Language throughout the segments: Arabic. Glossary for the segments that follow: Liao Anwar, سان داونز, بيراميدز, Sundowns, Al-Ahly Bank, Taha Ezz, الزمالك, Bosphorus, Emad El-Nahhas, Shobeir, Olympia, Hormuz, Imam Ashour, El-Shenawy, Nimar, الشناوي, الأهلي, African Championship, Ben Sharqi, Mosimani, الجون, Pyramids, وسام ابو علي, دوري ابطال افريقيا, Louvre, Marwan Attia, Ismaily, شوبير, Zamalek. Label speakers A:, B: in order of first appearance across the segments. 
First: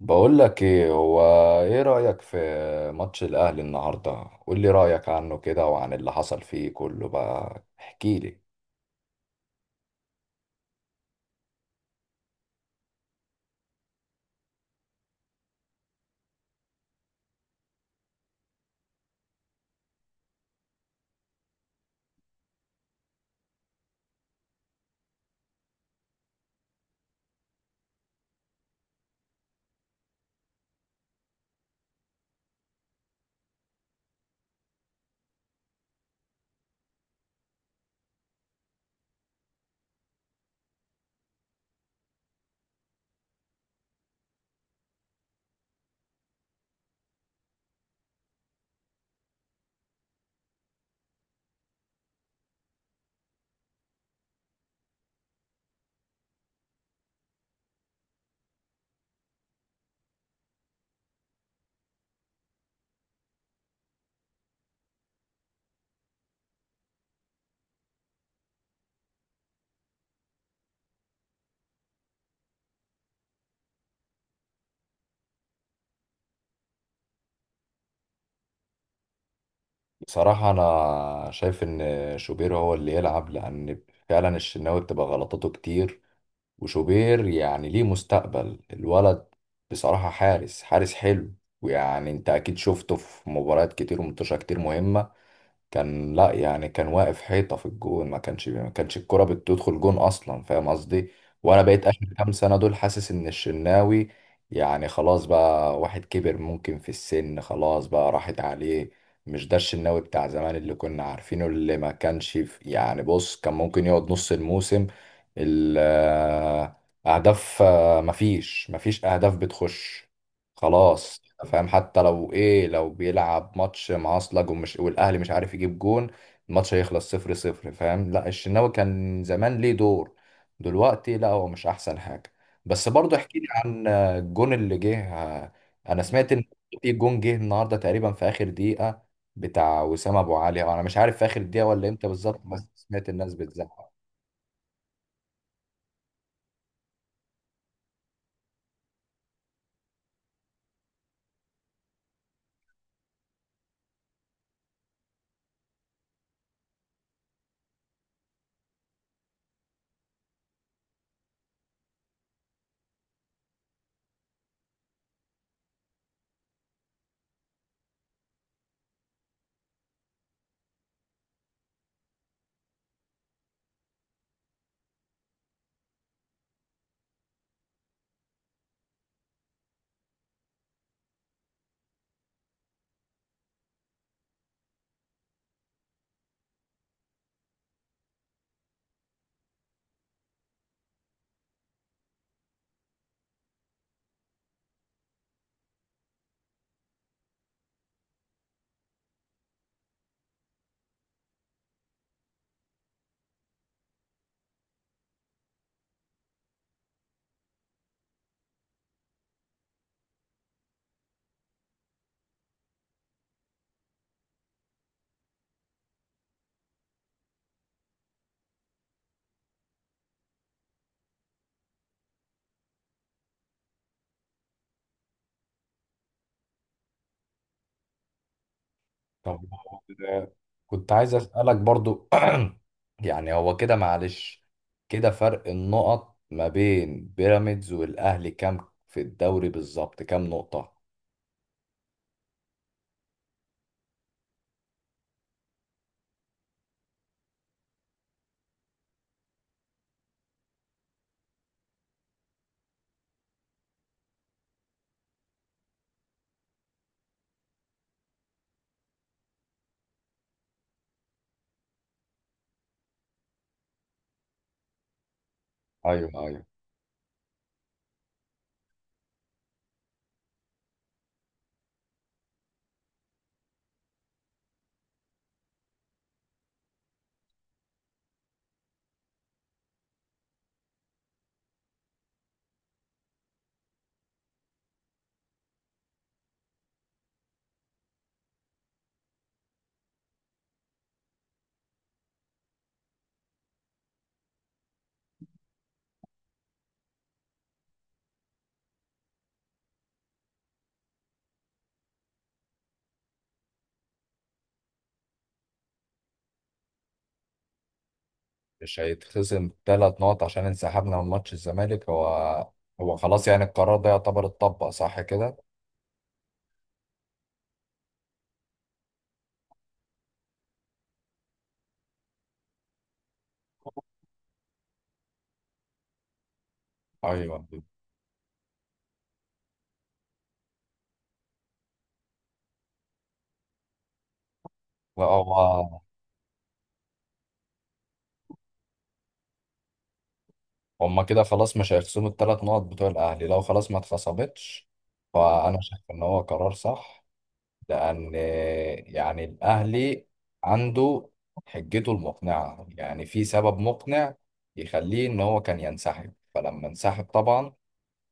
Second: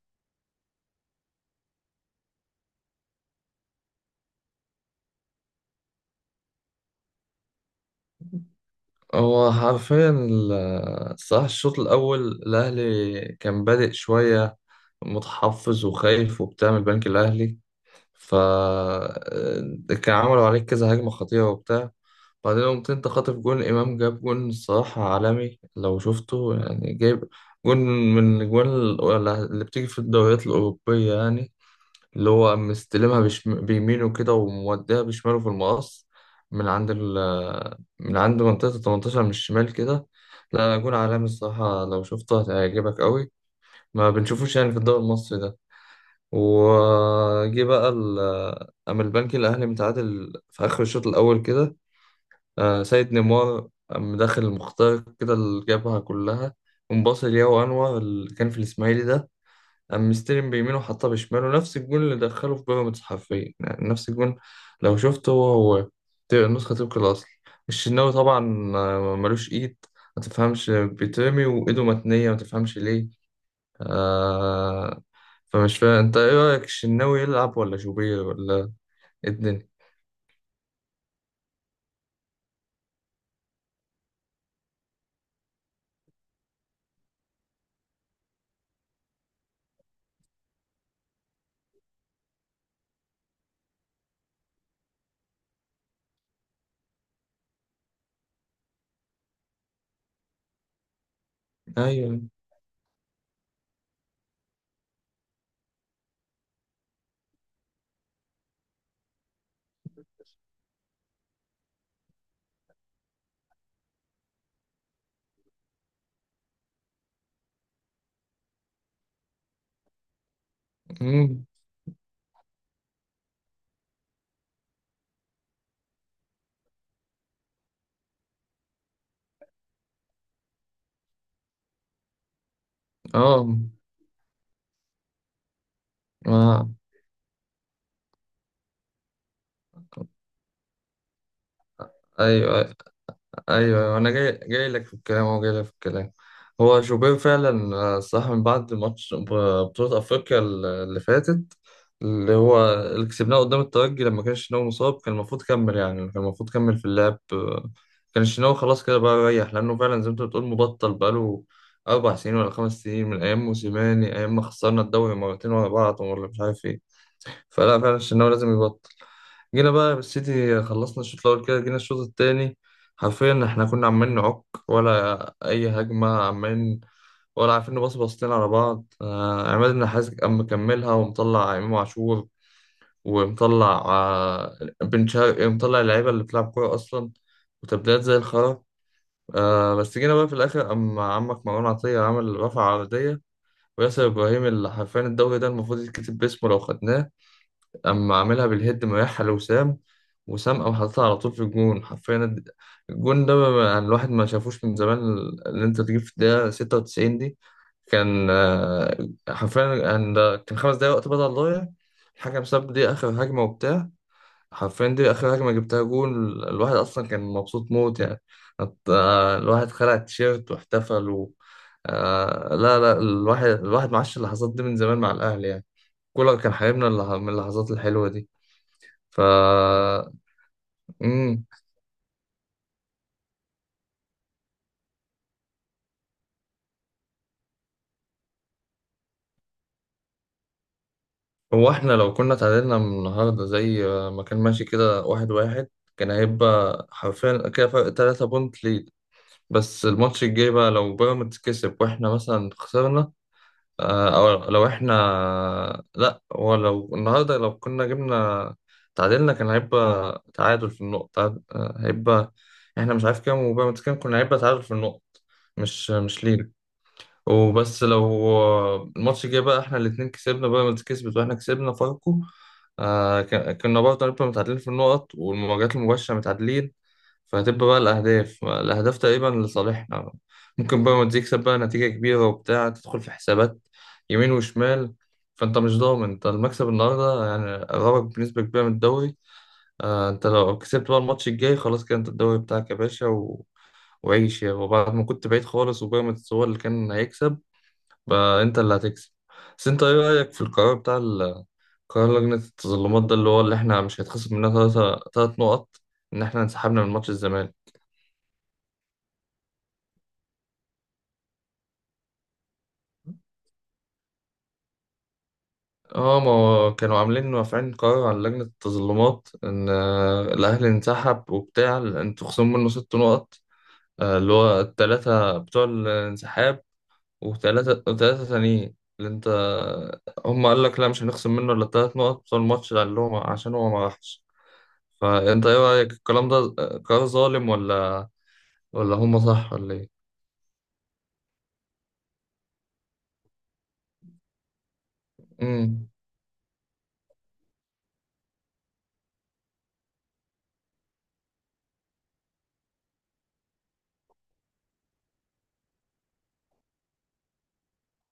A: بقول لك ايه هو. ايه رأيك في ماتش الاهلي النهارده؟ قول لي رأيك عنه كده وعن اللي حصل فيه كله، بقى احكي لي.
B: هو حرفيا الصراحة، الشوط الأول الأهلي كان بادئ شوية، متحفظ وخايف وبتاع من البنك الأهلي. ف كان عملوا عليك كذا هجمة خطيرة وبتاع. بعدين قمت أنت خاطف جون، إمام جاب جون الصراحة عالمي لو شفته، يعني جايب جون من الأجوان اللي بتيجي في الدوريات الأوروبية يعني، اللي هو مستلمها بيمينه كده وموديها بشماله في المقص، من عند ال... من عند منطقة التمنتاشر من الشمال كده. لا، جون عالمي الصراحة لو شفته هتعجبك قوي، ما بنشوفوش يعني في الدوري المصري ده. وجي بقى أما البنك الأهلي متعادل في آخر الشوط الأول كده. سيد نيمار قام داخل المخترق كده اللي جابها كلها، ومباصي لياو أنور اللي كان في الإسماعيلي ده، قام مستلم بيمينه وحطها بشماله، نفس الجون اللي دخله في بيراميدز، حرفيا يعني نفس الجون. لو شفته هو هو، نسخة طبق الأصل. الشناوي طبعا ملوش إيد، ما تفهمش بيترمي وإيده متنية، ما تفهمش ليه آه فمش فاهم أنت، إيه رأيك الشناوي يلعب ولا شوبير ولا إيه الدنيا؟
A: بصراحة انا شايف ان شوبير هو اللي يلعب، لان فعلا الشناوي بتبقى غلطاته كتير، وشوبير ليه مستقبل الولد، بصراحة حارس حلو. انت اكيد شفته في مباريات كتير ومنتشرة، كتير مهمة كان، لا كان واقف حيطة في الجون، ما كانش الكرة بتدخل جون أصلا، فاهم قصدي؟ وأنا بقيت آخر
B: أيوه.
A: كام سنة دول حاسس إن الشناوي خلاص بقى، واحد كبر ممكن في السن، خلاص بقى راحت عليه. مش ده الشناوي بتاع زمان اللي كنا عارفينه، اللي ما كانش في بص، كان ممكن يقعد نص الموسم، ال- آه، أهداف، مفيش أهداف بتخش، خلاص
B: أمم.
A: فاهم؟ حتى لو ايه، لو بيلعب ماتش معصلج ومش، والاهلي مش عارف يجيب جون، الماتش هيخلص 0-0، فاهم؟ لا الشناوي كان زمان ليه دور، دلوقتي لا هو مش احسن حاجه. بس برضه احكي لي
B: آه،
A: عن الجون اللي جه. انا سمعت ان
B: آه،
A: في جون جه النهارده تقريبا في اخر دقيقه، بتاع وسام ابو علي، انا مش عارف في اخر دقيقه ولا امتى بالظبط،
B: أيوه،
A: بس
B: ايوه،
A: سمعت الناس بتزعق.
B: أيوة، انا جاي لك في الكلام، هو جاي لك في الكلام. هو شوبير فعلا صح، من بعد ماتش بطولة افريقيا اللي فاتت، اللي هو اللي كسبناه قدام الترجي لما كان شناوي مصاب، كان المفروض كمل يعني كان المفروض كمل في اللعب. كان شناوي خلاص كده بقى ريح، لانه فعلا زي ما انت بتقول مبطل بقاله 4 سنين ولا 5 سنين، من ايام موسيماني، ايام ما خسرنا الدوري مرتين ورا بعض ولا مش عارف ايه. فلا، فعلا شناوي لازم يبطل. جينا بقى بالسيتي، خلصنا الشوط الأول كده، جينا الشوط التاني حرفيا احنا كنا عمالين نعك ولا أي هجمة، عمالين ولا عارفين نبص بصتين على بعض. عماد النحاس قام مكملها ومطلع إمام عاشور، ومطلع بن شرقي، ومطلع اللعيبة اللي بتلعب كورة أصلا، وتبديلات زي الخرا. بس جينا بقى في الآخر، قام عمك مروان عطية عمل رفع عرضية، وياسر إبراهيم اللي حرفيا الدوري ده المفروض يتكتب باسمه لو خدناه، اما عاملها بالهيد، مريحها لوسام، وسام او حاططها على طول في الجون، حرفيا الجون ده يعني الواحد ما شافوش من زمان، اللي انت تجيب في الدقيقة 96 دي. كان حرفيا كان 5 دقايق وقت بدل ضايع، الحكم ساب دي اخر هجمة وبتاع، حرفيا دي اخر هجمة جبتها جون، الواحد اصلا كان مبسوط موت يعني. الواحد خلع التيشيرت واحتفل و... لا لا، الواحد معاش اللحظات دي من زمان مع الاهلي يعني، كولر كان حبيبنا، من اللحظات الحلوة دي. ف.
A: طب آه، كنت عايز
B: مم.
A: أسألك برضو. يعني هو كده، معلش، كده فرق النقط ما بين بيراميدز والأهلي كام في الدوري بالظبط؟ كام نقطة؟
B: هو احنا لو كنا تعادلنا من النهارده، زي ما كان ماشي كده 1-1، كان هيبقى حرفيا كده فرق 3 بونت ليد. بس الماتش الجاي بقى لو بيراميدز كسب واحنا مثلا خسرنا، او لو احنا... لا، هو لو النهارده لو كنا جبنا تعادلنا، كان هيبقى تعادل في النقطة، هيبقى احنا مش عارف كام وبيراميدز كام، كنا هيبقى تعادل في النقط، مش
A: أيوه،
B: مش
A: أيوه.
B: ليد. وبس لو الماتش الجاي بقى احنا الاتنين كسبنا، بيراميدز كسبت واحنا كسبنا فاركو، كنا برضه هنبقى متعادلين في النقط والمواجهات المباشرة متعادلين، فهتبقى بقى الأهداف تقريبا لصالحنا. ممكن بيراميدز يكسب بقى نتيجة كبيرة وبتاع تدخل في حسابات يمين وشمال، فأنت مش ضامن. أنت المكسب النهاردة يعني قربك بنسبة كبيرة من الدوري. أنت لو كسبت بقى الماتش الجاي خلاص كده، أنت الدوري بتاعك يا باشا و... وعيش يا، وبعد ما كنت بعيد خالص وبيراميدز هو اللي كان هيكسب، بقى انت اللي هتكسب. بس انت ايه رأيك في القرار بتاع قرار لجنة التظلمات ده، اللي هو اللي احنا مش هيتخصم مننا ثلاثة تلات نقط ان احنا انسحبنا من ماتش الزمالك؟
A: مش هيتخصم 3 نقط عشان انسحبنا من ماتش الزمالك؟ هو هو خلاص يعني القرار ده يعتبر اتطبق صح كده؟
B: اه، ما هو كانوا عاملين رافعين قرار على لجنة التظلمات ان الاهلي انسحب وبتاع، انتوا خصموا منه 6 نقط، اللي هو التلاتة بتوع الانسحاب،
A: أيوه.
B: وتلاتة تانيين اللي انت، هم قال لك لا مش هنخصم منه الا التلات نقط بتوع الماتش اللي هم عشان هو ما راحش.
A: لا
B: فانت ايه
A: هو
B: رايك الكلام ده، قرار ظالم ولا هم صح ولا ايه؟
A: هما كده خلاص مش هيخصموا ال3 نقط بتوع الأهلي، لو خلاص ما اتخصمتش فأنا شايف
B: امم.
A: إن هو قرار صح. لأن الأهلي عنده حجته المقنعة، يعني في سبب مقنع يخليه إن هو كان ينسحب. فلما انسحب طبعا،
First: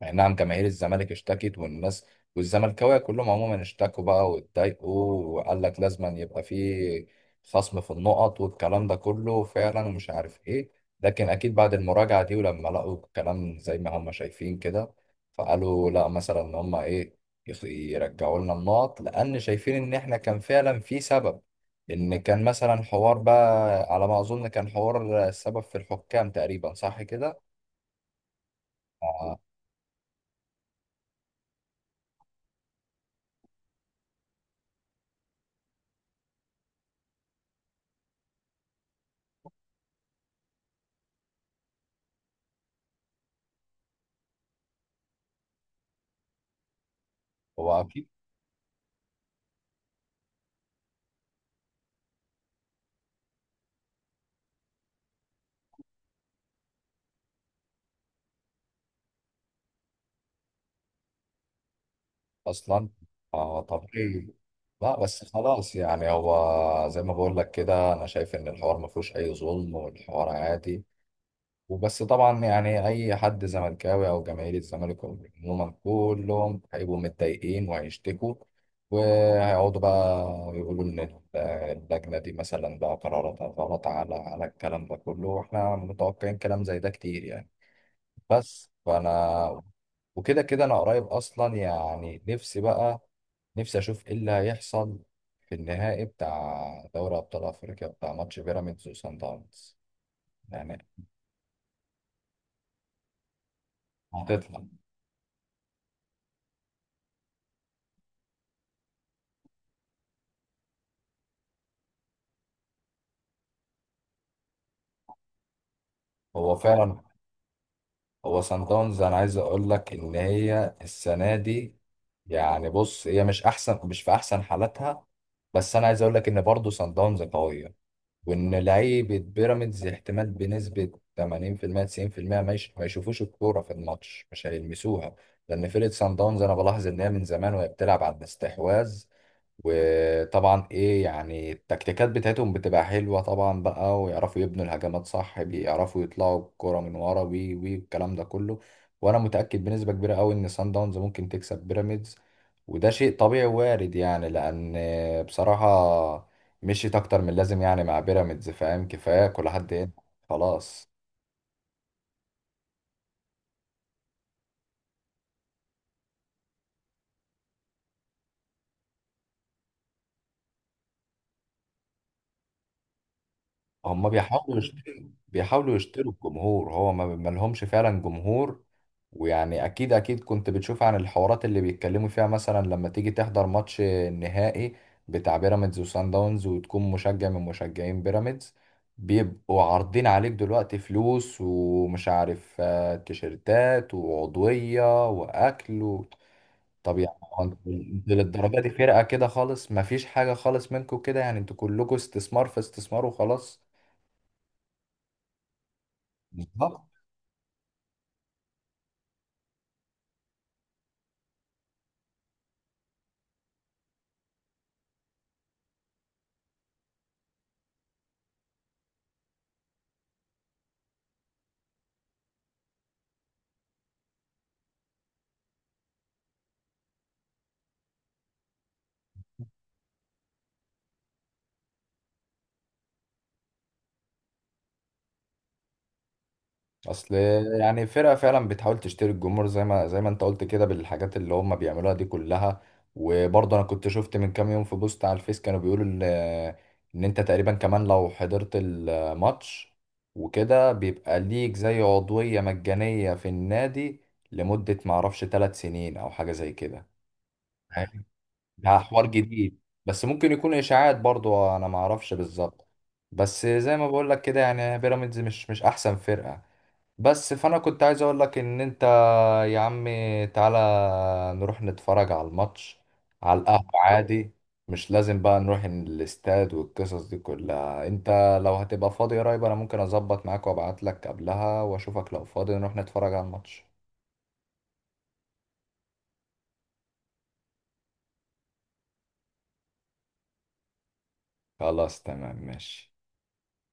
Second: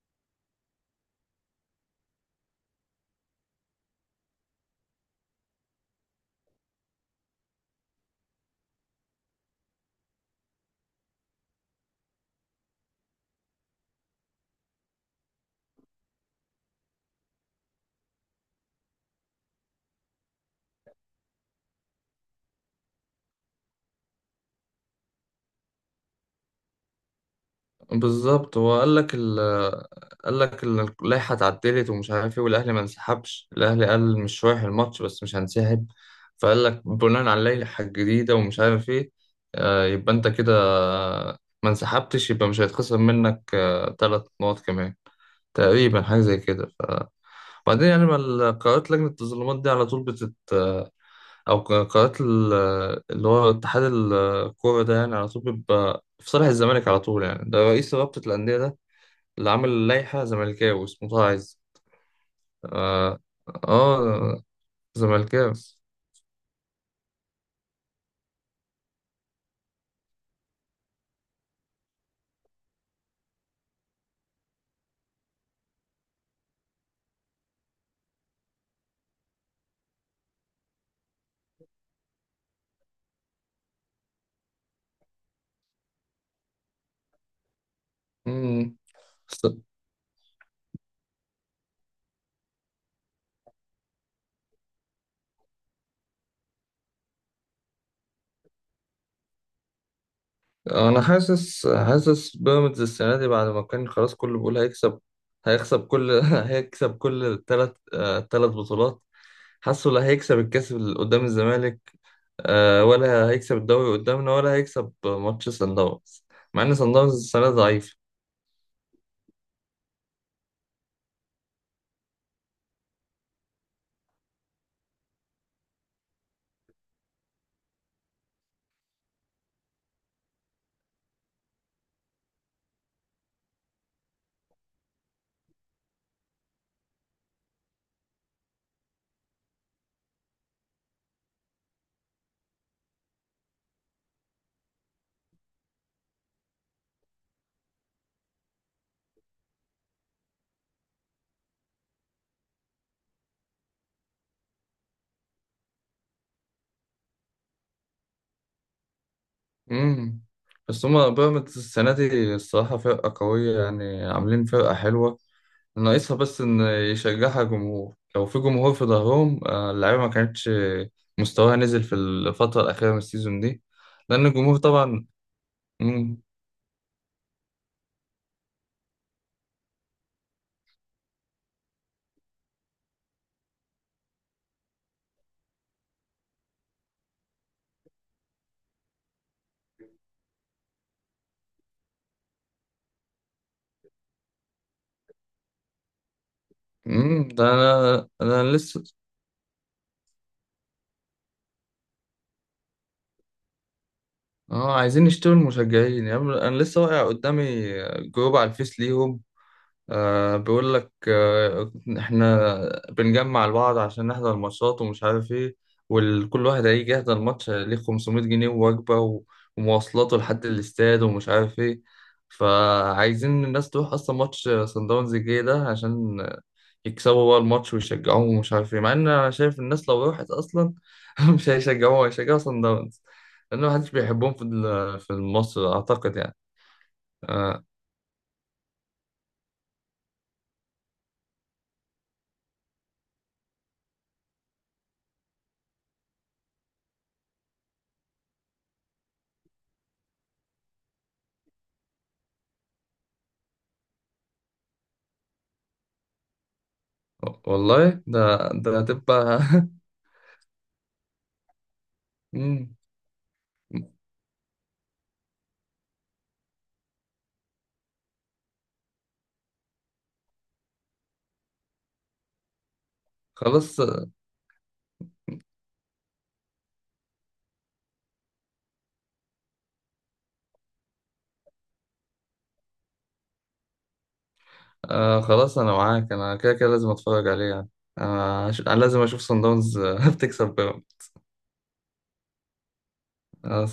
A: يعني نعم جماهير الزمالك اشتكت، والناس والزملكاويه كلهم عموما اشتكوا بقى واتضايقوا، وقال لك لازم أن يبقى في خصم في النقط والكلام ده كله فعلا ومش عارف ايه. لكن اكيد بعد المراجعه دي، ولما لقوا الكلام زي ما هم شايفين كده، فقالوا لا، مثلا ان هم ايه، يرجعوا لنا النقط، لان شايفين ان احنا كان فعلا في سبب، ان كان مثلا حوار بقى، على ما اظن كان حوار السبب في الحكام تقريبا، صح كده؟
B: بالظبط، هو
A: آه،
B: اللائحه اتعدلت ومش عارف ايه، والاهلي ما انسحبش، الاهلي قال مش رايح الماتش بس مش هنسحب. فقال لك بناء على اللائحه الجديده ومش عارف ايه، يبقى انت كده ما انسحبتش يبقى مش هيتخصم منك 3 نقط كمان، تقريبا حاجه زي كده. ف...
A: هو
B: وبعدين يعني
A: أكيد.
B: ما قرارات لجنه التظلمات دي على طول بتت، قناه اللي هو اتحاد الكوره ده، يعني على طول بيبقى في صالح الزمالك على طول، يعني ده رئيس رابطه الانديه ده اللي عامل لائحه زملكاوي اسمه طه عز.
A: اصلا
B: اه،
A: اه طبيعي.
B: آه،
A: لا بس
B: زملكاوي.
A: خلاص، يعني هو زي ما بقول لك كده، انا شايف ان الحوار ما فيهوش اي ظلم، والحوار عادي. وبس طبعا يعني اي حد زملكاوي او جماهير الزمالك عموما، كلهم هيبقوا متضايقين وهيشتكوا، وهيقعدوا بقى يقولوا ان اللجنه دي مثلا بقى قراراتها غلط، على الكلام ده كله، واحنا متوقعين كلام زي ده كتير يعني. بس
B: مم. بس
A: فانا، وكده كده انا قريب اصلا، يعني نفسي بقى، نفسي اشوف ايه اللي هيحصل في النهائي بتاع دوري ابطال افريقيا، بتاع ماتش بيراميدز وسان داونز، يعني
B: انا حاسس بيراميدز السنه دي، بعد ما كان خلاص كله بيقول
A: هتطلع.
B: هيكسب، هيكسب كل هيكسب كل الثلاث بطولات. حاسه لا، هيكسب الكاس اللي قدام الزمالك، ولا هيكسب الدوري قدامنا، ولا هيكسب ماتش سان داونز،
A: هو
B: مع ان سان
A: فعلا
B: داونز السنه ضعيفه.
A: هو سان داونز، انا عايز اقول لك ان هي السنه دي، يعني بص هي مش احسن، مش في احسن حالاتها، بس انا عايز اقول لك ان برضه سان داونز قويه، وان لعيبه بيراميدز احتمال بنسبه 80% 90% ما يشوفوش الكوره في الماتش، مش هيلمسوها. لان فرقه سان داونز انا بلاحظ ان هي من زمان وهي بتلعب على الاستحواذ، وطبعا ايه يعني التكتيكات بتاعتهم بتبقى حلوة طبعا بقى، ويعرفوا يبنوا الهجمات صح، بيعرفوا يطلعوا الكرة من ورا، وي الكلام ده كله. وانا متأكد بنسبة كبيرة قوي ان سان داونز ممكن تكسب بيراميدز، وده شيء طبيعي وارد يعني، لان بصراحة مشيت اكتر من لازم يعني مع بيراميدز، فاهم؟ كفاية كل حد هنا
B: امم. بس
A: خلاص.
B: هما بيراميدز السنه دي الصراحه فرقه قويه، يعني عاملين فرقه حلوه، ناقصها بس ان يشجعها جمهور، لو في جمهور في ظهرهم، اللعيبه ما كانتش مستواها نزل في الفتره الاخيره من السيزون دي،
A: هم
B: لان الجمهور طبعا.
A: بيحاولوا يشتروا
B: مم.
A: الجمهور، هو ما لهمش فعلا جمهور. اكيد اكيد كنت بتشوف عن الحوارات اللي بيتكلموا فيها، مثلا لما تيجي تحضر ماتش نهائي بتاع بيراميدز وسان داونز، وتكون مشجع من مشجعين بيراميدز، بيبقوا عارضين عليك دلوقتي فلوس ومش عارف تيشيرتات وعضوية واكل طب يعني
B: مم.
A: هو
B: ده
A: انت، انت
B: انا
A: للدرجة دي
B: لسه
A: فرقة كده خالص، مفيش حاجة خالص منكم كده، يعني انتوا كلكم استثمار في استثمار وخلاص،
B: اه عايزين يشتروا المشجعين يعني، انا لسه
A: بالظبط.
B: واقع قدامي جروب على الفيس ليهم، أه بيقول لك أه، احنا بنجمع لبعض عشان نحضر الماتشات ومش عارف ايه، وكل واحد هيجي يحضر الماتش ليه 500 جنيه ووجبة ومواصلاته لحد الاستاد ومش عارف ايه، فعايزين الناس تروح اصلا ماتش صن داونز الجاي ده عشان يكسبوا بقى الماتش ويشجعوهم ومش عارف ايه، مع ان انا شايف الناس لو راحت اصلا مش هيشجعوها هيشجعوا صن داونز، لان محدش بيحبهم في في مصر اعتقد يعني.
A: اصل
B: أه
A: يعني فرقه فعلا بتحاول تشتري الجمهور زي ما، انت قلت كده، بالحاجات اللي هم بيعملوها دي كلها. وبرضه انا كنت شفت من كام يوم في بوست على الفيس، كانوا بيقولوا ان انت تقريبا كمان لو حضرت الماتش وكده، بيبقى ليك زي عضويه مجانيه في النادي لمده ما اعرفش، 3 سنين او حاجه زي كده.
B: والله،
A: فاهم؟
B: ده
A: ده
B: ده
A: حوار
B: هتبقى
A: جديد، بس ممكن يكون اشاعات برضه، انا ما اعرفش بالظبط.
B: مم.
A: بس زي ما بقول لك كده، يعني بيراميدز مش احسن فرقه. بس فانا كنت عايز اقول لك ان انت يا عم، تعالى نروح نتفرج على الماتش على القهوة
B: خلاص.
A: عادي، مش لازم بقى نروح الاستاد والقصص دي كلها. انت لو هتبقى فاضي قريب، انا ممكن اظبط معاك وابعت لك قبلها واشوفك، لو فاضي نروح نتفرج على الماتش.
B: آه خلاص انا معاك، انا كده كده لازم اتفرج عليه يعني، انا أنا لازم اشوف صن داونز بتكسب بيراميدز.
A: خلاص تمام ماشي.
B: آه،